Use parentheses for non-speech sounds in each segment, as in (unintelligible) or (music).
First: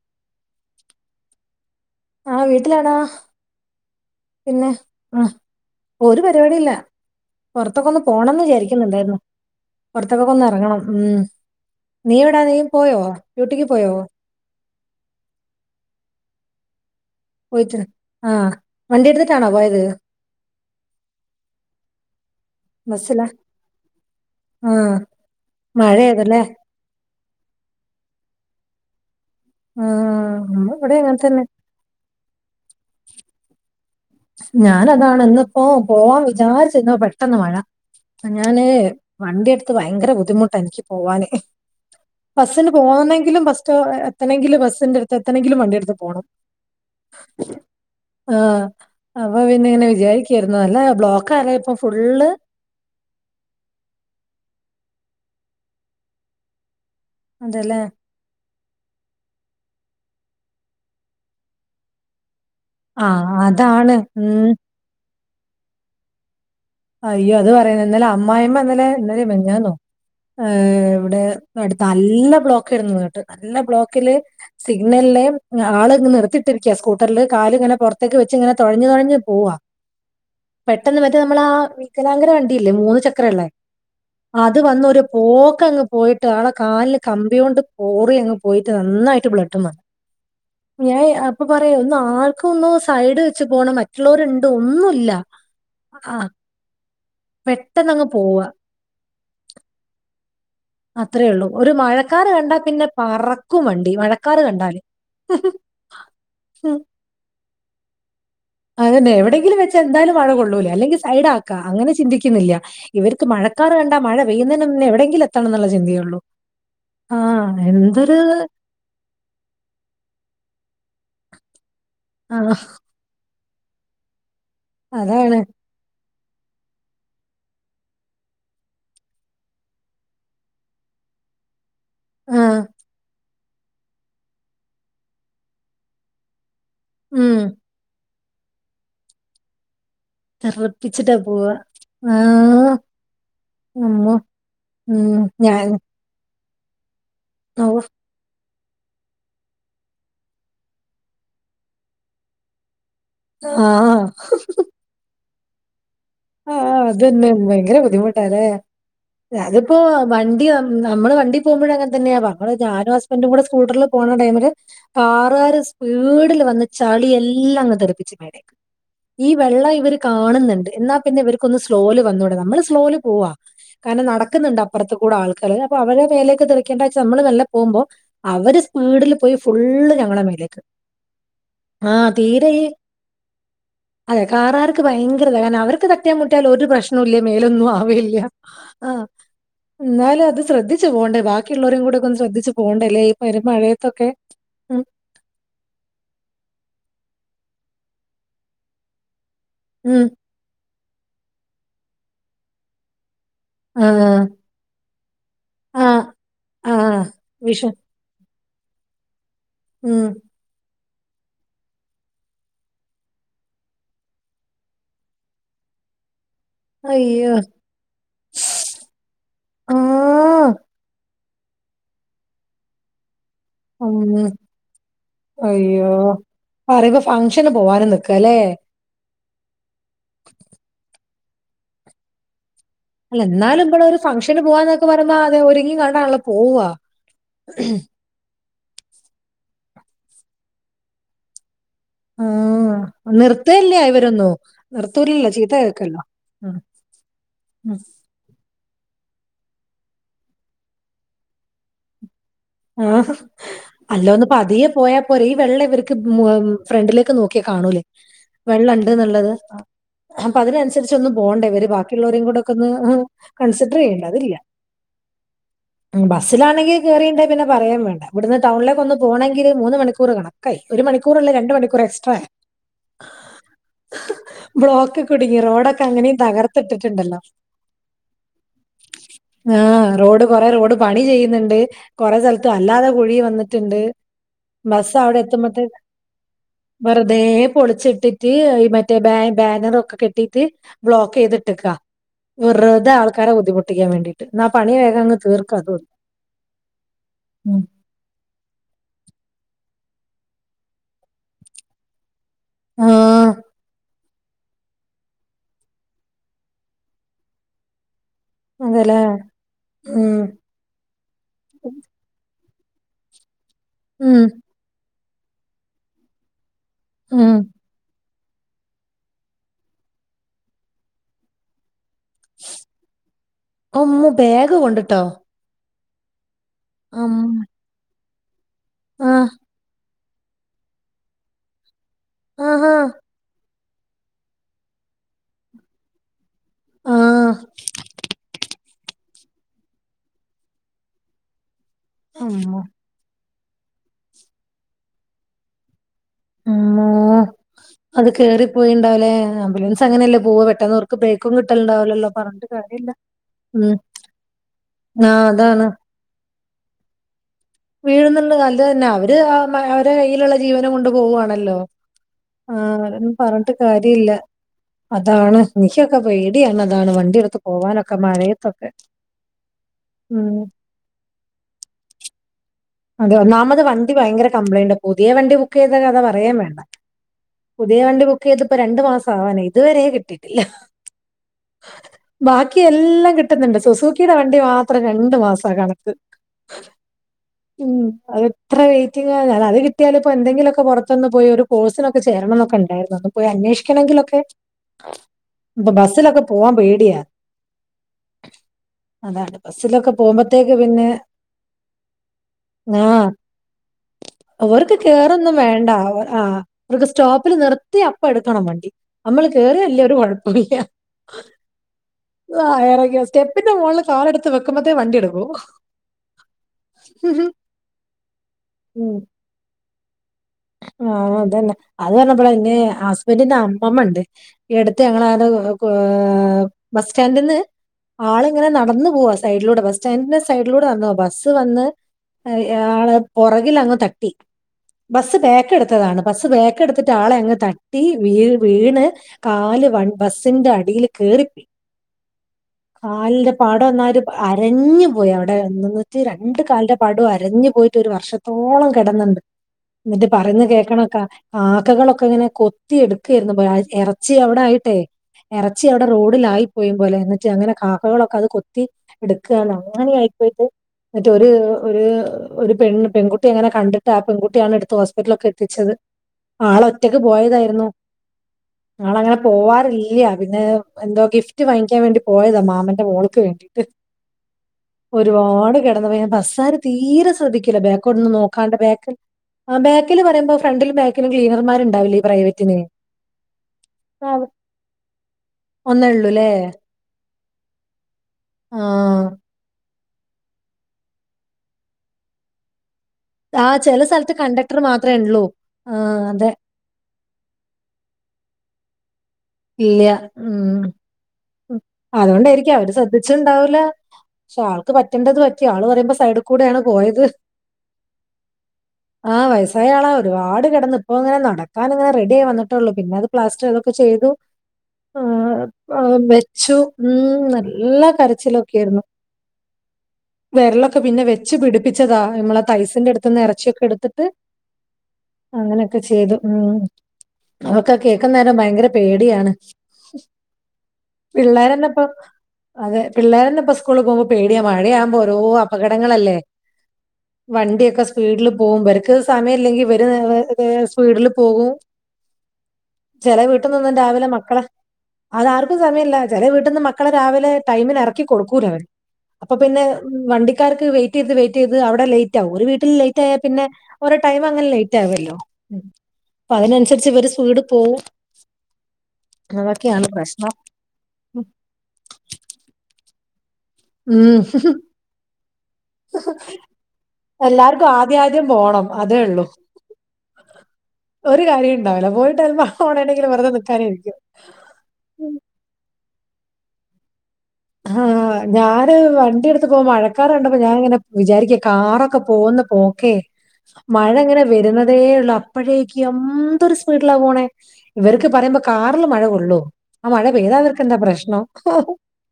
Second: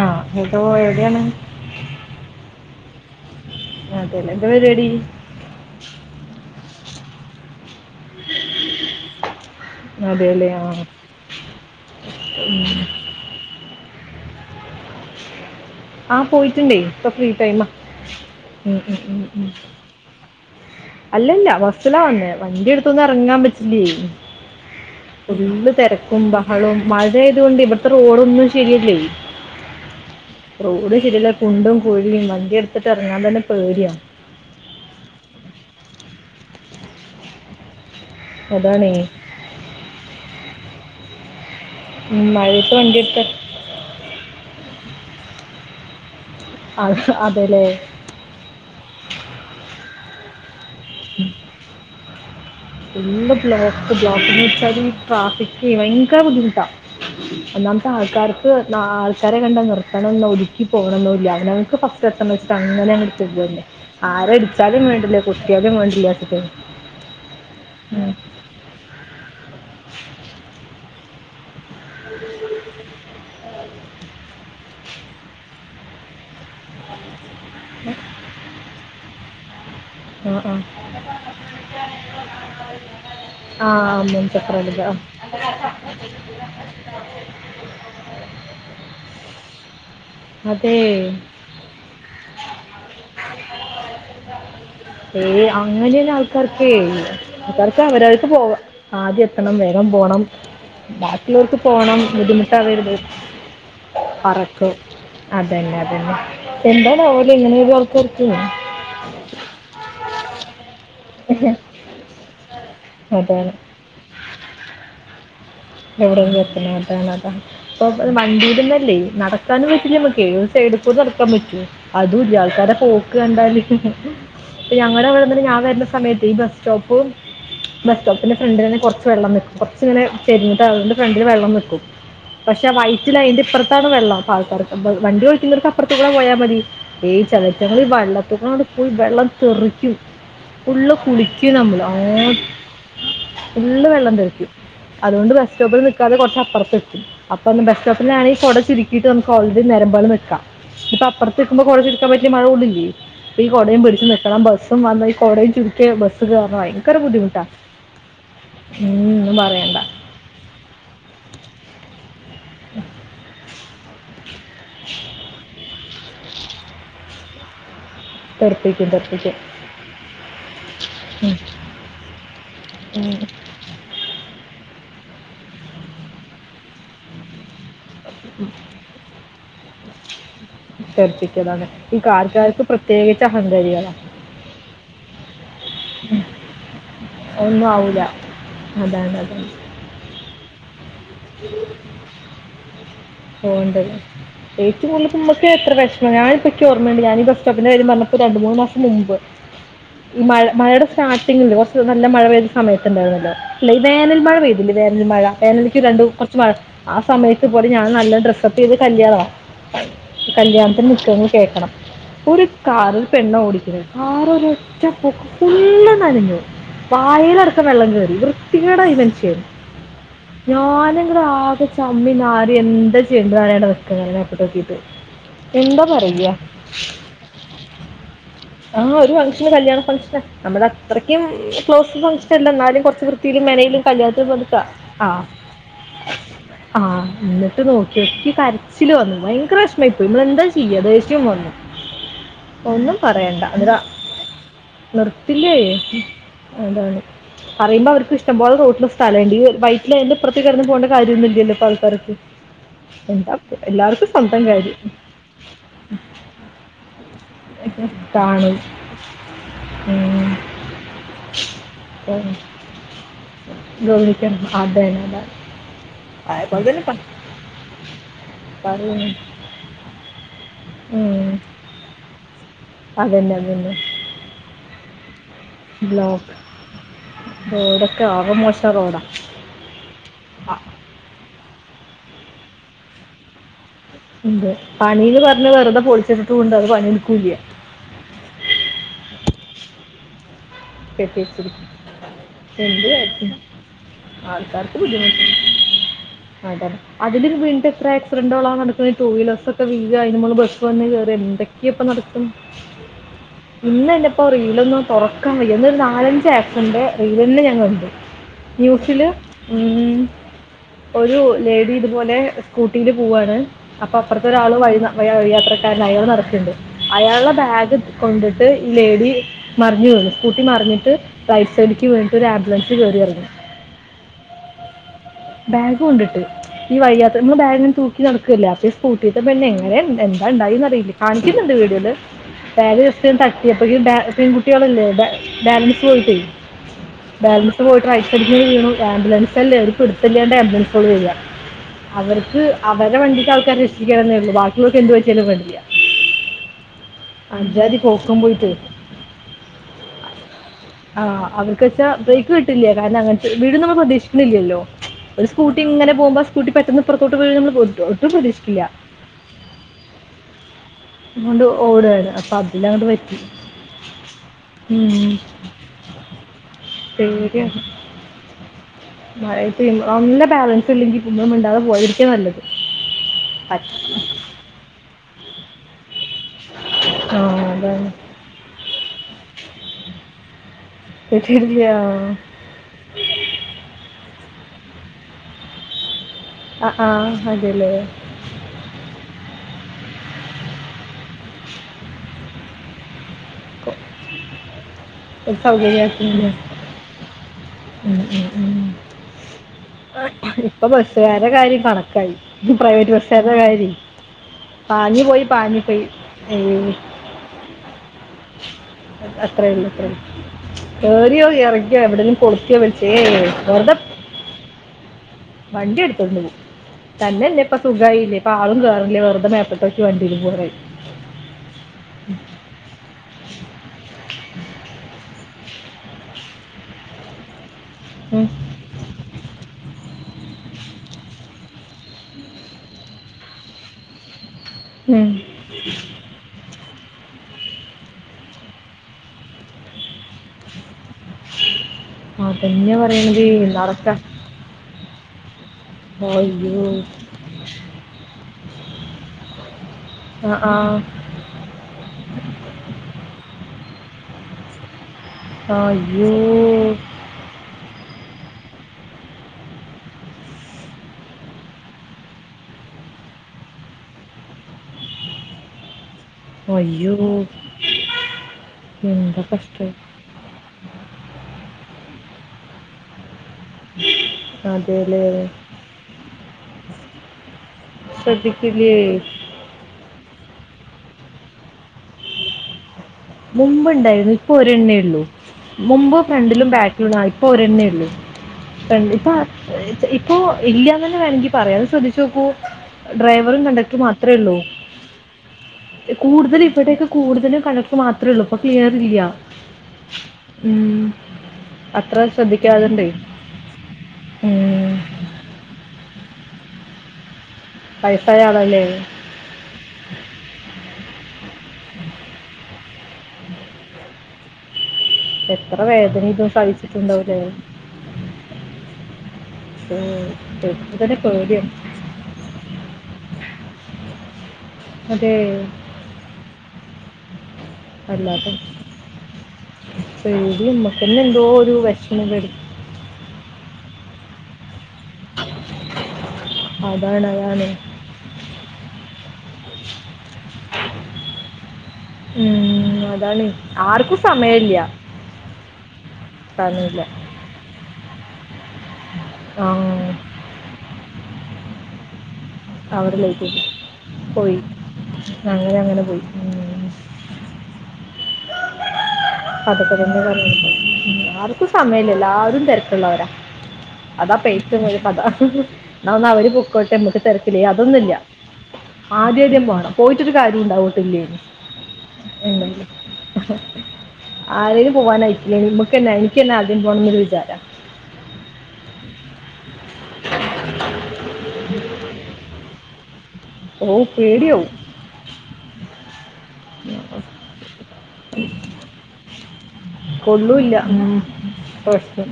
ആഹ് ന്ന്ട്ട്പ്പോഎവിടെയാണ്? ആഹ് വീട്ടിലാണോ അതെയല്ലേ എന്താ പരിപാടി പിന്നെആ ഒര്പര്പാടിഇല്ല പൊർത്തൊക്കൊന്ന് പോണംന്ന് വിചാരിക്കുന്നുണ്ടായിരുന്നു. പൊർത്ത്കൊക്കൊന്ന് അതെയല്ലേ ആ ഇറങ്ങണംഉം നീ എവിടാ നീപോയോ ഡ്യൂട്ടിക്ക് പോയോ? ആഹ് പോയിട്ടുണ്ട ഇപ്പൊ ഫ്രീടൈംമാ പോയിട്ട് ആഹ് ഉം, ഉം, വണ്ടി ഉം, ഉം എടുത്തിട്ടാണോ പോയത് അല്ലല്ല ബസ്സിലാവന്നേവണ്ടി ഇട്ത്തൊന്നും ബസ്സിലാ അറങ്ങാൻപറ്റില്ലേയ് ആഹ് ഫുള്ള്തെർക്കും മഴയാതല്ലേ ബഹളുംമഴയതോണ്ട് ഇവട്ത്തെ റോഡൊന്നുംശെരിയല്ലേ. ആഹ് നമ്മ ഇവിടെ റോഡ് അങ്ങനെ ശെരിയല്ല തന്നെ കുണ്ടുംകുയിം വണ്ടി എടുത്തിട്ട് ഇറങ്ങാൻതെന്നെ പേടിയ ഞാനതാണ് ഇന്നിപ്പോപോവാൻ വിചാരിച്ചിരിന്നു പെട്ടെന്ന്മഴ ഞാന് അതാണേ വണ്ടിയെടുത്ത് ഭയങ്കര ബുദ്ധിമുട്ടാ എനിക്ക്പോവാന് ഉം, ബസ്സിന് മഴയത്ത് പോവു വണ്ടി എടുത്ത് ന്നെങ്കിലും ബസ്റ്റോഏ എത്തെണെങ്കിലും ബസിന്റെടുത്ത് എത്തെണെങ്കിലും വണ്ടിഎടുത്ത് പോണം. ആഹ് അതെലേ. ആഹ് അപ്പൊപിന്നെ ഇങ്ങനെ വിചാരിക്കായിരുന്നു അല്ല ബ്ലോക്കാലേ ഇപ്പൊഫുള്ള് ഫുള്ള്ബ്ലോക്ക് ബ്ലോക്ക്ന്ന് വെച്ചാല് ട്രാഫിക്ക് ഭയങ്കരബുദ്ധിമുട്ടാ അതല്ലേ ഒന്നാംത്തെ ആൾക്കാര് ക്ക്‌ ആൾക്കാരെ കണ്ടാ നിർത്തണന്നോ ഒതുക്കി പോണന്നൂല്യ അവനവൻക് ഫസ്റ്റെ ത്തണം വെച്ചിട്ട് അങ്ങനെങ്ങാണ്ട് ആഹ് പോവെന്നെ അതാണ് ഉം ആരെടിച്ചാലും വേണ്ടില്ല കുത്തിയാലും വേണ്ടില്ല്യാച്ചിട്ട് അയ്യോ അത് പറയുന്ന ഇന്നലെ അമ്മായമ്മന്നെലെ ഇന്നലെ മെഞ്ഞാന്നും ഏ ഇവടെ എടുത്ത നല്ല ബ്ലോക്കേരുന്നു ന്നട്ട് നല്ല ബ്ലോക്കില് സിഗ്നലില് ആള് നിർത്തി ട്ടിരിക്ക സ്കൂട്ടറില് കാല് ഇങ്ങനെ പൊറത്തേക്ക് വെച്ച്ങ്ങനെ തൊഴഞ്തൊഴഞ്ഞ് പോവാ ആ ആ പെട്ടെന്ന് മറ്റേ നമ്മളാ വികലാംഗരെ വണ്ടിയില്ലേ മൂന്ന് ചക്രള്ള ആ അമ്മൻ അത് ചക്രവലിത വന്നൊരു പോക്കങ്ങ് പോയിട്ട് ആളെ കാലില് കമ്പിയോണ്ട് പോറിയങ് പോയിട്ട് നന്നായിട്ട് ബ്ലഡും വ-ന്ന്- അതേ അപ്പൊ പറയാ ഒന്ന് ആൾക്കൊന്ന് സൈഡ് വെച്ച് പോണം മറ്റുള്ളോരുണ്ട് ഒന്നുല്ല ഏ അങ്ങനെയന്നെ ആൾക്കാർക്കെ ആക്കാർക്ക് പെട്ടെന്നങ്ങ് അവരവർക്ക്‌ പോവ ആദ്യത്തണം വേഗം പോണം അത്രേ ഉള്ളൂ ബാക്കിള്ളോര്ക്ക് ഒരു പോണം മഴക്കാറ് കണ്ടാ പിന്നെ ബുദ്ധിമുട്ടാവരുത് പറക്കും വണ്ടി മഴക്കാറ് മറക്കു കണ്ടാല് അതന്നെ അതന്നെ എന്താണാവോല്ലേ ഇങ്ങനെക്കേ ആൾക്കാർക്ക് അതെന്നെ എവിടെങ്കിലും വെച്ചെന്തായാലും മഴ കൊള്ളൂലേ അല്ലെങ്കി സൈഡാക്ക അങ്ങനെ ചിന്തിക്കുന്നില്ല ഇവർക്ക് അതാണ് മഴക്കാറ് കണ്ട മഴെപെയ്യുന്നേന് മുന്നേ എവിടെങ്കിലും എത്തണം എന്നുള്ള ചി എവിടങ്കിലും എത്തണോട്ത്ത് ഇപ്പൊ എന്തൊരു വണ്ടീലെന്നല്ലേ നട ക്കാനും പറ്റില്ല്യേമ്മക്കെയ് ഒര് സൈഡിക്കൂടെ നടക്കാൻ പറ്റോ ആ അതൂല്യ ആൾക്കാരെ പോക്ക് കണ്ടാല് ഇപ്പ അതാണ് ഞങ്ങടെവടെന്നെന്നെ ഞാൻ വര്ന സമയത്ത് ഈ ബസ്റ്റോപ്പും ബസ്റ്റോപ്പിന്റെ ഫ്രണ്ടിലെന്നെ കൊറച്ച് വെള്ളം നിക്കും കൊറച്ചി ഇങ്ങനെ ചെരിഞ്ഞിട്ട് അതുകൊണ്ട് ഫ്രണ്ടില് വെള്ളം നിക്കും ആ പഷെ വൈറ്റ് ലൈനിന്റെ ഇപ്പറത്ത് താണ് വെള്ളം ആള്ക്കാര്ക്ക്‌ വണ്ടി ഓടിക്കുന്നോര്ക്ക് അപ്പറത്തൂടാ പോയാ മതി ഈ ഉം ചെലോറ്റങ്ങളീ വെള്ളത്ത്ക്കാണ്ട് പോയി വെള്ളം തെറിക്കും ഫുള്ള് തെറിപ്പിച്ചിട്ടാ കുളിക്കും പോവാ നമ്മള് ആ ഫുള്ള് അമ്മോ വെള്ളം തെറിക്കും ഉം അതോണ്ട് ഞാൻ ബസ്റ്റോപ്പിൽ നിക്കാതെ കൊറച്ച് അപ്പറത്ത് നിക്കും അപ്പൊണ്ട് ഓ ബസ്റ്റോപ്പിലാണെ ഈ കൊട ചുരു ക്കീട്ട് നമുക്കോൾറെഡി നേരെമ്പോലെ നിക്ക ഇപ്പം അപ്പറത്ത് നിനിക്ക്ബോ കൊട ചുരുക്കാൻ പറ്റോ മഴ കൊള്ളില്ല്യേ ഈ ആ കൊടയും പിടിച്ച് നിക്കണം ബസ്സും വന്ന് ഈ കൊടയും ചുരുക്കേ ബസ് ആ ഭയങ്കര അതന്നെ ബുദ്ധിമുട്ടാ ഭയങ്കര മ്മ് ഒന്നും പറയണ്ട പ്പൊ വണ്ടി നമ്മള് വണ്ടി പോവുമ്പോഴ് അങ്ങതന്നെയാവാ നമ്മള് ഞാനും ഹസ്ബന്റും കൂടെ സ്കൂട്ടറിൽ പോണ ടൈമില് കാറ്ക്കാര് സ്പീടില് വന്ന് ചളിയെല്ലാം അങ്ങ് തെറിപ്പിച് അതെ തെറിപ്പിക്കും ഈ തെറിപ്പിക്കും വെള്ളം ഇവര് കാണുന്നുണ്ട് എന്നാ ഉം. ഇവര്ക്കൊന്ന് സ്ലോല് വന്നൂടെ നമ്മള് സ്ലോല് ഉം. പോവാ കാരണം നടക്കുന്നുണ്ട് അപ്പുറത്ത്കൂടെ ആൾക്കാര് അപ്പൊ അവരെ മേലേക്ക്‌ തെറിക്കേണ്ടച്ച് നമ്മള് മെല്ലെ പോവുമ്പൊ അവര് സ്പീഡില് പോയി ഫുള്ള് ഞങ്ങളെ മേലേക്ക് തെറിപ്പിക്കലാണ് ഈ ആഹ് കാർക്കാർക്ക് തീരെയീ പ്രത്യേകിച്ച് അഹങ്കാരികളാ അതെ കാറാർക്ക് ഭയങ്കരം ഇതാ കാരണം അവർക്ക് തട്ട്യാമുട്ടിയാലൊരു പ്രശ് നൂല്ല്യ ഒന്നും മേലൊന്നും ആവൂല ആവേല്ല്യ ആഹ് അതാണ് അതാണ് എന്നാലു അത് ശ്രദ്ധിച്ചു പോണ്ടേ ബാക്കിയുള്ളോരേം കൂടൊക്കൊന്ന് ശ്രദ്ധിച്ചു പോണ്ടേല്ലേ പോണ്ടെ ഏറ്റു കൂടുതൽ ഇപ്പൊമ്മക്ക്‌ എത്ര വെഷമ ഞാനിപ്പോയ്ക്ക് ഓർമ ഞാനിപ്പോ ഈ ബസ്റ്റോപ്പിന്റെ പറഞ്ഞപ്പൊ രണ്ട് മൂന്ന് മാസം മുമ്പ് (inaudible) ഉം ഈ മഴ മഴയടെ സ്റ്റാർട്ടിങ്ങില്ലേ കൊറച്ച് നല്ല മഴ പെയ്ത സമയത്ത് ഉണ്ടായിര്ന്നല്ലോ അല്ല ഈ ആ വേനൽ മഴ പെയ്തില്ലേ വേനൽ മഴ വേനല്ക്ക് ആ രണ്ട് കൊറച്ച് മഴ ആ സമയത്ത് ഇത് പോലെ വിഷം ഞാൻ നല്ല ഡ്രെസപ്പിയ്ത് കല്യാണവാ ഉം കല്യാണത്തിന് നിക്ക ഇങ്ങള് കേക്കണം ഒരു കാറ് ഒര് പെണ്ണ് ഓടിക്ക്‌ണത് കാറ് രൊറ്റപ്പോക്ക് ഫുള്ള നനഞ്ഞു അയ്യോ വായേലടക്കം വെള്ളം കേറി വൃത്തികേടായി മന്ഷ്യൻ ആ ഞാനങ്ങടാകെ ചമ്മി നാറി എന്താ ചെയ്യണ്ട്ന്നറിയാണ്ട നിക്കങ്ങനെ ഉം മേപ്പട്ടോക്കിട്ട് എന്താ അയ്യോ പറയ പറയുമ്പോ ഫംഗ്ഷന് പോകാനും നിക്ക ലേ ആ ഒരു ഫംഗ്ഷന് കല്യാണ ഫംഗ്ഷന നമ്മൾ അത്രക്കും ക്ലോസ് ഫംഗഷനല്ല എന്നാലും കൊർ അല്ല വൃത്തിയിലും എന്നാലും മെനയിലും ഇവിടെ ഒരു കല്യാത്തിന് പോവാൻ ഫംഗ്ഷന് നിക്കാ പോവാന്നൊക്കെ പറയുമ്പോ ആഹ് അതെ ഒരുങ്ങി കണ്ടാണല്ലോ പോവാ ആഹ് നോക്കി ഇക്ക് കാര ച്ചില് വന്നു ഭയങ്കരം വിഷ്മായിപ്പോയി നമ്മളെന്താ ചെയ്യാ ദേഷ്യം വന്നു ആ ഒന്നും പറയണ്ട നിർത്തല്ലേ ഇവരൊന്നും നിർത്തൂലല്ലോ ചീത്ത എന്താനിർതില്ലേ കേൾക്കല്ലോ ഉം, എതാണ് ഉം. പറയ്മ്പോ അവർക്ക ഇഷ്ട പോലെ റോട്ടിലെ സ്ഥലണ്ട് ഈ വൈറ്റ് ലൈനിന് ഇപ്പൊറത്തിക് കടന്ന് പോണ്ടേ കാര്യൊന്നില്ലല്ലോ ഇപ്പോ ആൾക്കാർക്ക് ആ എന്താ അല്ല എല്ലാർക്കും ഒന്ന് സ്വന്തം പതിയെ കാര്യം പോയാ പോരെ ഈ വെള്ളം ഇവർക്ക് മ് ഫ്രണ്ടിലേക്ക് നോക്കിയാ കാണൂലേ കാണും വെള്ളണ്ട് എന്ന് ഉള്ളത് ഉം. അപ്പൊ അതിനനുസരിചൊന്നു പോണ്ടെ ഇവര് ഉം. ബാക്കിയുള്ളോരൊക്കൊന്ന് കൺസിഡറയ്യേണ്ടെ അതില്ല അത് തന്നെ എട ബസിലാണെങ്കി കേയറീണ്ടേ പിന്നെ പറയാൻ വേണ്ട ഇവിടുന്ന് ടൗണിലേക്ക് ഒന്ന് പറയും പോണങ്കില് മൂന്ന് കണക്കായി ഒരു മണിക്കൂറല്ല രണ്ട് മണിക്കൂർ എക്സ്ട്ര ആയി അതെന്നെ അതെന്നെ ബ്ലോക്ക് കുടിങ്ങി റോഡ അടൊക്കെ അങ്ങനിം ബ്ലോക്ക് തകർത്തിട്ടിട്ട്ണ്ടല്ലോ റോഡൊക്കെ ആകെ മോശം റോഡാ ആ റോഡ് കൊറേ ആ, റോഡ് പണി ചെയ്യ്ന്ന്ണ്ട് കൊറെ സ്ഥലത്ത് അല്ലാതെ കുഴി വന്ന് ണ്ട് എന്ത് ബസ് അവിടെ പണിന്ന് പറഞ്ഞ് എത്തുമ്പക്ക് വെറുതെ പൊളിച്ചിട്ടുണ്ട് അത് വെർതേ പണിയെടുക്കൂല ത്പ്പ് പൊളിച്ചിട്ടിട്ട് മറ്റേ ബാൻ ബാനറൊക്കെ കെട്ടിട്ട് കെട്ടിവെച്ചിരിക്കും ബ്ലോക്കയ്തട്ടക്കാ എന്ത് വെർതെ ആൾക്കാരെ കാര്യത്തിന് ബുദ്ധിമുട്ടിക്കാൻ വേണ്ടിയിട്ട് ന്നാ വേഗം അങ്ങ് തീർക്കോ അതൂ അത അതിന് വീണിട്ട് എത്ര ആക്സിഡന്റോള നടക്ക്ണ ടു വീലേഴ്സൊക്കെ വീ അതിന് മോള് ബസ് വന്ന് കേറി എന്തൊക്കെയ ഇപ്പ നടക്കുന്ന ആഹ് ഇന്നന്നെ ഇപ്പൊ റീലൊന്നും തൊറക്കാൻ വയ്യ ഇന്നൊരു നാലഞ്ച ആക്സിഡന്റെ റീൽ ഇന്ന് ഞ കണ്ടു അതേല്ലേ ന്യൂസില് ഉം ഒരു ലേഡി ഇതുപോലെ സ്കൂട്ടിയില് പോവ്വാണ് അപ്പൊ ഉം അപ്പുറത്തൊരാള് വഴി നട് വഴി യാത്രക്കാരന് അയാൾ നടക്കണ്ട് അയാളുടെ ഉം ബാഗ് കൊണ്ടിട്ട് ഈ ലേഡി മറിഞ് വീണ് സ്കൂട്ടി മറിഞ്ഞിട്ട് റൈറ്റ് സൈഡിക്ക് വീണിട്ട് ഒരു ആംബുലൻസ് കയറിയറങ്ങി മ് ബാഗ് കൊണ്ടിട്ടോ ബാഗ് കൊണ്ടിട്ട് ഈ വഴിയാത്ര അമ്മ് ബാഗും തൂക്കി നടക്കല്ലേ അപ്പൊ സ്കൂട്ടിത്തെ ആഹ് പെണ്ണ് നേരെ ടന്നേ എന്തണ്ടായിന്നറിയില്ല കാണിക്കുന്ന്ണ്ട് വീഡിയോൽ ആഹാ ബാഗ് ജസ്റ്റ്‌ ഒന്ന് തട്ട എപ്പ ബാ പെൺകട്ടികളല്ലേ ബാ ബാലൻസ് പോയിട്ടേ ആഹ് ബാലൻസ് പോയിട്ട് റൈറ്റ് സൈഡിക്ക് വീണു ആംബുലൻസല്ലേ ന്റെ ആംബുലൻസൊള്ളൂ വര അവർക്ക് അമ്മോ അവ അവരെ വണ്ടിലെ ആൾക്കാരെ രക്ഷിക്കണന്നേള്ളൂ ബാക്കിളോർക്കെ എന്ത് പറ്റിയാലും കൊയപ്പല്യ ഓ അത് കേറി പോയിണ്ടാവുല്ലേ ആംബുലൻസ് അങ്ങനെയല്ലേ പോവ പെട്ടെന്നോർക്ക് ആ ബ്രേക്കും അവർക്ക് വെച്ചാൽ കിട്ടുണ്ടാവുലല്ല ബ്രേക്ക് കിട്ടില്ല കാരണം അങ്ങനത്തെ വീഴും നമ്മൾ പ്രതീക്ഷിക്കുന്നില്ല ല്ലോ ആഹ് ഒരു അതാണ് സ്കൂട്ടിങ്ങനെ പോക്മ്പോ സ്കൂട്ടി പെട്ടന്ന് ഇപ്പറത്തോട്ട് വീ വീഴ്ന്നുള്ള കല്ല് തന്നെ അവര് അവരെ കയ്യിലുള്ള ജീവനും കൊണ്ട് അതുകൊണ്ട് പോവാണല്ലോ ഓടുകയാണ് അപ്പം ആ അതിലങ്ങോട്ട് അവരെ പറ്റി പറഞ്ഞിട്ട് കാര്യ ഇല്ല ഉം. അതാണ് എനിക്കൊക്കെ പേടിയാണ് അതാണ് വണ്ടിടെത്ത് പോവാനൊക്കെ മഴയത്തൊക്കെ മഴയത്തെ നല്ല ഉം ബാലൻസ് ഇല്ലെങ്കി പിന്നെ മിണ്ടാതെ പോവാതിരിക്കാ നല്ലത് അതെ ഒന്നാമത് പറ്റി വണ്ടി ഭയങ്കര കംപ്ലൈന്റ് പുതിയ വണ്ടി ബുക്ക് ചെയ്തെ കഥ പറയേം വേണ്ട ആ പുതിയ അതാണ് വണ്ടി ബുക്ക് ചെയ്തിപ്പോ രണ്ടു മാസം ആവാനായി ഇതുവരെ കിട്ടിട്ടില്ല കിട്ടില്ലാ ബാക്കി എല്ലാം കിട്ടുന്നുണ്ട് സുസൂക്കിയുടെ വണ്ടി മാത്രം രണ്ടു മാസാ കണക്ക് ആ ആ അതെലേ അത്ര വെയറ്റിങ അത് കിട്ടിയാലു ഇപ്പോ എന്തങ്കിലൊക്കെ പുറത്തൊന്ന് പോയി ഒരു കോഴ്സിനൊക്കെ ചേരണം ന്നൊക്കെ ഇണ്ടാർന്നു പോയി കൊ- അന്വേഷിക്കണെങ്കിലൊക്കെ ഒരു ഇപ്പൊ ബസ്സിലൊക്കെ സൗകര്യമാക്കുന്നില്ലേ പോവാൻ പേടിയാ ഉം ഉം അതെഅതെ ബസ്സിലൊക്കെ പോ ഉമ്പത്തേക്ക് പിന്നെ ന്റെ കാര്യം കണക്കായി ഹ് പ്രൈവറ്റ് ബസ്സാരുടെ കാര്യ ഓർക്ക് കേറൊന്നും വേണ്ട ഒ ആഹ ഏയ് അവർക്ക് സ്റ്റോപ്പിൽ നിർത്തി അപ്പ എടുക്കണം വണ്ടി നമ്മള് അത്രേ ഉള്ളൂ കേറിയല്യാ അത്രേ ഒരു ഉള്ളൂ കുഴപ്പമില്ല കയറിയോ ഇറങ്ങിയോ എവിടെയെങ്കിലും കൊളുത്തിയോ വിളിച്ചേ (unintelligible) സ്റ്റ്പ്പിന്റെ വെറുതെ മോൾ കാലഎടുത്ത് വെക്കുമ്പത്തേ വണ്ടി എടുക്കൂ ഹു വണ്ടി എടുത്തോണ്ട് തന്നനെ ഇപ്പ സുഖായില്ലേ ഇപ്പ ആളും കേറില്ലാ വെറതേമേപ്പട്ടോക്കി വണ്ടിൽ പോവായി ആഹ അതന്നെ അഹ് പറഞ്ഞപ്പള ഇഞ്ഞി ഹസ്ബന്റിന്റെ അമ്മമ്മ ഇണ്ട് എടുത്ത് ഞങ്ങളെ ആടെ പ്ഹെ ബസ് സ്റ്റാൻഡിൽന്ന് ഉം. ആളിങ്ങനെ നടന്ന് പോവാ സൈഡിലൂടെ ബസ്സ്സ്റ്റാന്റിന്റെ സൈഡിലൂടെ നടന്നോ ബസ് വന്ന് അഹ് ആള് പുറകിലങ്ങ് തട്ടി ഉം. ബസ്സ് ബാക്ക് എടുത്തതാണ് ബസ് ബേക്ക് എടുത്തിട്ട് ആളെ അങ്ങ് തട്ടി വീ വീണ് കാല് വൺ ബസിന്റെ അടിയിൽ കേറി ഹി അതന്നെ പറയണത് കാലിന്റെ നടക്ക പടൊന്നായിട്ട് അരഞ്ഞു പോയി അവിടെനിന്ന് റ്റ് രണ്ടു അയ്യോ കാൽന്റെ പടും അരഞ്ഞു പോയിട്ട് ഒരു വർഷത്തോളം കെടന്ന്ണ്ട് ആ പറഞ്ഞ് ആ കേക്കണം കഹ ആക്കകളൊക്കെ ഇങ്ങനെ കൊത്തി എടുക്കായിരുന്നു പോ എറച്ചി അവിടായിട്ടേ ഇറച്ചി അവിടെ അയ്യോ റോഡിലായി പോയിം പോലെ എന്നി ച്ചെ അങ്ങനെ കാക്കകളൊക്കെ അത് കൊത്തി എടുക്കുകാണ് അങ്ങനെ ആയിപോയിട്ട് ന്നിട്ട് ഒര് ഒര് ഒരുപെൺ പെൺകുട്ടി എങ്ങനെ കണ്ടിട്ട് ആഹ് പെൺകുട്ടിയാണ് എടുത്ത് ഹോസ് വീട്ടിലൊക്കെ എത്തിച്ചത് അയ്യോ ആളൊറ്റക്ക് പോയതായിരുന്നു ആളങ്ങനെ എന്താ കഷ്ടം പോവാറില്യാ പിന്നെ എന്തോ ഗിഫ്റ്റ് വാങ്ങിക്കാൻ വേണ്ടി പോയതാ മാമന്റെ മോൾക്ക് വേണ്ടി ഹ് അതേലേ ഒരുപാട് കിടന്ന്പോ ഞാൻ ബസ്സാര് തീരെ ശ്രദ്ധിക്കില്ല ബാക്ക് ഒന്നും നോക്കാണ്ടെ ശ്രദ്ധിക്കില്ലേ ബാക്ക് ആഹ് ബാക്കിൽ പറയുമ്പോ ഫ്രണ്ടിൽ ബാക്കിനും ക്ലീനർമാർണ്ടാവില്ലേ ഈ പ്രൈവറ്റിൻ മുബ്ബ്ണ്ടായിരുന്നു ഇപ്പൊ ഒര് എണ്ണേയുള്ളൂ ഒന്നേ മുമ്പ് ഉള്ളൂല്ലേ ഫ്രണ്ടിലും ബാ ഉം ആഹ് ഇപ്പൊ ഒരെണ്ണേ ഉള്ളൂ ആഹ് ഞ്ഞിപ്പ ഹ് ഇപ്പൊ ഇല്യാന്നനെവേണങ്കി പറയാം ന്ന് ശ്രദ്ധിച്ചോക്കൂ ഡ്രൈവറും ആ കണ്ടക്ടറും ചില സ്ഥലത്ത് മാത്രേള്ളൂ കണ്ടക്ടർ മാത്രമേ ഉള്ളൂ ആ ഇ അതെ കൂടുതൽ ഇവിടെയൊക്കെ കൂടുതലും കണ്ടക്ടർ മാത്രേള്ളൂ ഇപ്പോൾ ക്ലിയർ ഇല്യാ ഇല്ല ഉം ഉം അത്ര അതുകൊണ്ടായിരിക്കും അവര് ശ്രദ്ധിക്കാതുണ്ടേ ശ്രദ്ധിച്ച്ണ്ടാവൂല പക്ഷെ ഉം. ആൾക്ക് പറ്റേണ്ടത് പറ്റി ആള് പറയുമ്പോ സൈഡ്കൂടെയാണ് പോയത് ഹ് വൈസായ ആളല്ലേ ആഹ് വയസ്സായ ആളാ ഒരുപാട് കിടന്ന് ഇപ്പോ ഇങ്ങനെ നടക്കാൻ ഇങ്ങനെ റെഡിയായി വന്ന്ട്ടൊള്ളു പിന്നെ അത് പ്ലാസ്റ്റർ ഇതൊക്കെ ചെയ്തു ആഹ് എത്ര ആഹ് വേദന ഇതും വെച്ചു ഉം സഹിച്ചിട്ടുണ്ടാവില്ലേ നല്ല കരച്ചിലൊക്കെയിരുന്നു (unintelligible) വെര്ലൊക്കെ തന്നെ പിന്നെ വെച്ച് പേടിയാണ് പിടിപ്പിച്ചതാ നമ്മളെ തൈസിന്റെ എട്ത്ത്ന്ന് എറച്ചി ഒക്കെ എടുത്തിട്ട് അതെ ക്കെ ചെയ്തു ഉം അവൊക്കെ അല്ലാതെ കേൾക്കുന്നേരം ഭയങ്കര പേ ടിയാണ് പേടി നമുക്ക് തന്നെ എന്തോ ഒരു പിള്ളേരെന്നെ ഇപ്പ വിഷമം വരും അതെ പിള്ളേരന്ന ഇപ്പ സ്കൂളിൽ പോകുമ്പോ പേടിയാ മഴ ആവുമ്പോ ഓരോ അപകടങ്ങളല്ലേ അതാണ് അതാണ് വണ്ടിയൊക്കെ സ്പീഡിൽ പോകും ഇവർക്ക് സമയം ഇല്ലെങ്കിൽ വര് സ്പീഡിൽ പോകും ഉം അതാണേ അഹ് ഇപ്പം രാവിലെ മക്കളെ അത ആർക്കും സമയല്ല ചെല വീട്ടിൽന്ന് സമയമില്ല മക്കളെ രാവിലെ ടൈമിന് എറക്കി കൊടുക്കൂല അവർ ആ അപ്പൊപിന്നെ വണ്ടിക്കാർക്ക് വൈ റ്റ് എഴ്ത് വെറ്റ് ചെയ്ത് അവിടെ ലേറ്റ് ആവും ഒരു വീ (unintelligible) അവിടെ ലൈറ്റ് ആയാ ലേറ്റ് പിന്നെ ഓരോ ടൈം പോയി അങ്ങനെ ലൈറ്റ് ആവല്ലോ അങ്ങനെ ഉം അങ്ങനെ പോയി ഉം. അവനനുസരിച്ച് ഇവര് സ്പീഡ് പോഹു അതൊക്കെ തന്നെ പ്രശ്നം. പറയുന്നത് ആർക്കും സമയല്യ എല്ലാരും തെരക്കുള്ളവരാ ഉം അതാ പൈസ ഉള്ളോരേ കഥ ഹ് ഹ് എന്ന ഒന്ന അവര് പൊക്കോട്ടെ മ്മക്ക് തിരക്കില്ലേ എല്ലാർക്കും അതൊന്നുല്യ ആദ്യം ആദ്യം പോണം അതേ ഉള്ളൂ. ആദ്യ ആദ്യം പോണം പോയിട്ടൊരു കാര്യം ണ്ടാവോട്ടില്ലേനു ഒരു കാര്യം ഉണ്ടാവില്ല. പോയിട്ട് ചെലപ്പോ ഓടേണെങ്കിലും വെറുതെ നിക്കാനായിരിക്കും. ആരേം പോവാനായിട്ടില്ലെങ്കിലു മ്മക്കെന്നെ എനിക്കെന്നെ ആദ്യം പോണം ന്നൊരു വിചാര ആഹ് ഞാന് വണ്ടി ട് പോമ്പോ മഴക്കാറണ്ടപ്പോ ഞാങ്ങനെ വിചാരിക്കെ കാറൊക്കെ പോന്ന പോക്കെ ഓ മഴ ങ്ങനെ പേടിയാവും വെര്ന്നതേ ള്ളു അപ്പോഴേക്കുംമ് ന്ധോര് സ്പീഡ്ലാ പോണേ ഇവർക്ക് പറയുമ്പോ കാറില് മഴ കൊള്ളു ആഹ് മഴ പെയ്താ കൊള്ളൂല്ല അവർക്കെന്താ ഉം, പ്രശ്ണം പ്രശ്നം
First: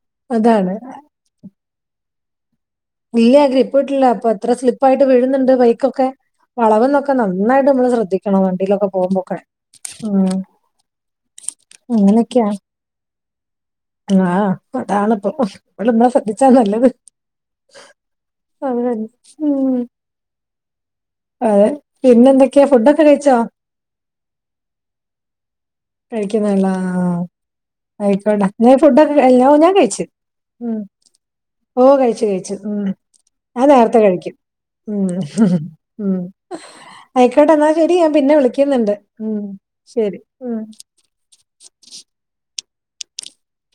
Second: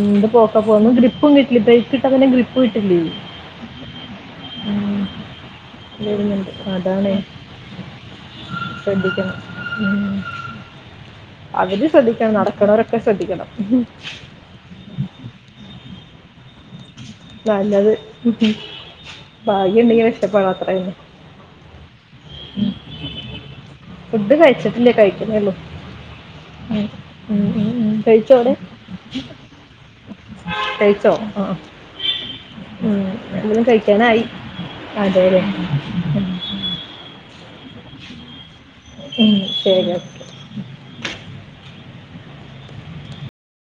എന്ത് പോക്ക പോന്ന് ഗ്രിപ്പും കിട്ടിട്ടെ ബ്രേക്ക് ഇട്ടാ പിന്നെ ഗ്രിപ്പ് (unintelligible) ഇല്ല ഗ്രപ്പ് ട്ട്ല്ല പ്പൊ എത്ര സ്ലിപ്പ് ഉം, ആയിട്ട് വീഴ്ന്ന്ണ്ട് ബൈക്കൊക്കെ വരുന്നുണ്ട് വളവ്ന്നൊക്കെ അതാണ് നന്നായിട്ട് മ്മള് ശ്രദ്ധിക്കണം വണ്ടിലൊക്കെ ശ്രദ്ധിക്കണം പോമ്പോക്കെ ഉം. മ് അവര് ശ്രദ്ധിക്കണം നടക്ണോരോക്കെ ശ്രദ്ധിക്കണം പതാണ്പ്പം വള് ശ്രദ്ധിച്ചാ നല്ലത് നല്ലത് അത് തന്നെ ഉം ഭാഗ്യുണ്ടെങ്കി രക്ഷപ്പെടാ അത്ര തന്നെ അതെ പിന്നെ ന്തൊക്ക്യാ ഫുഡൊക്കെ കഴിച്ചോ ഫുഡ് കഴിച്ചിട്ടില്ല കഴിക്കുന്നേള്ളൂ കഴിക്ക്ന്നേ ള്ളാ ആഹ് ഉം. ആയിക്കോണ്ട കഴിച്ചോടെ നീ ഫുഡൊക്കെ കൈ ല്ലോ ഓ ഞാൻ കയിച്ച് ഉ കഴിച്ചോ ആ ഓ കഴിച്ചു കഴിച്ചു. മ് ഉം, ഞാ എന്തെങ്കിലും നേരത്തെ കഴിക്കാനായി കയ്ക്കും മ് അതെ അല്ലേ മ് ആയിക്കോട്ടെ ന്നാ ശെരി ഞാ പിന്നെ വിളിക്ക്ന്ന്ണ്ട് മ്ഹ് ശരി ഉം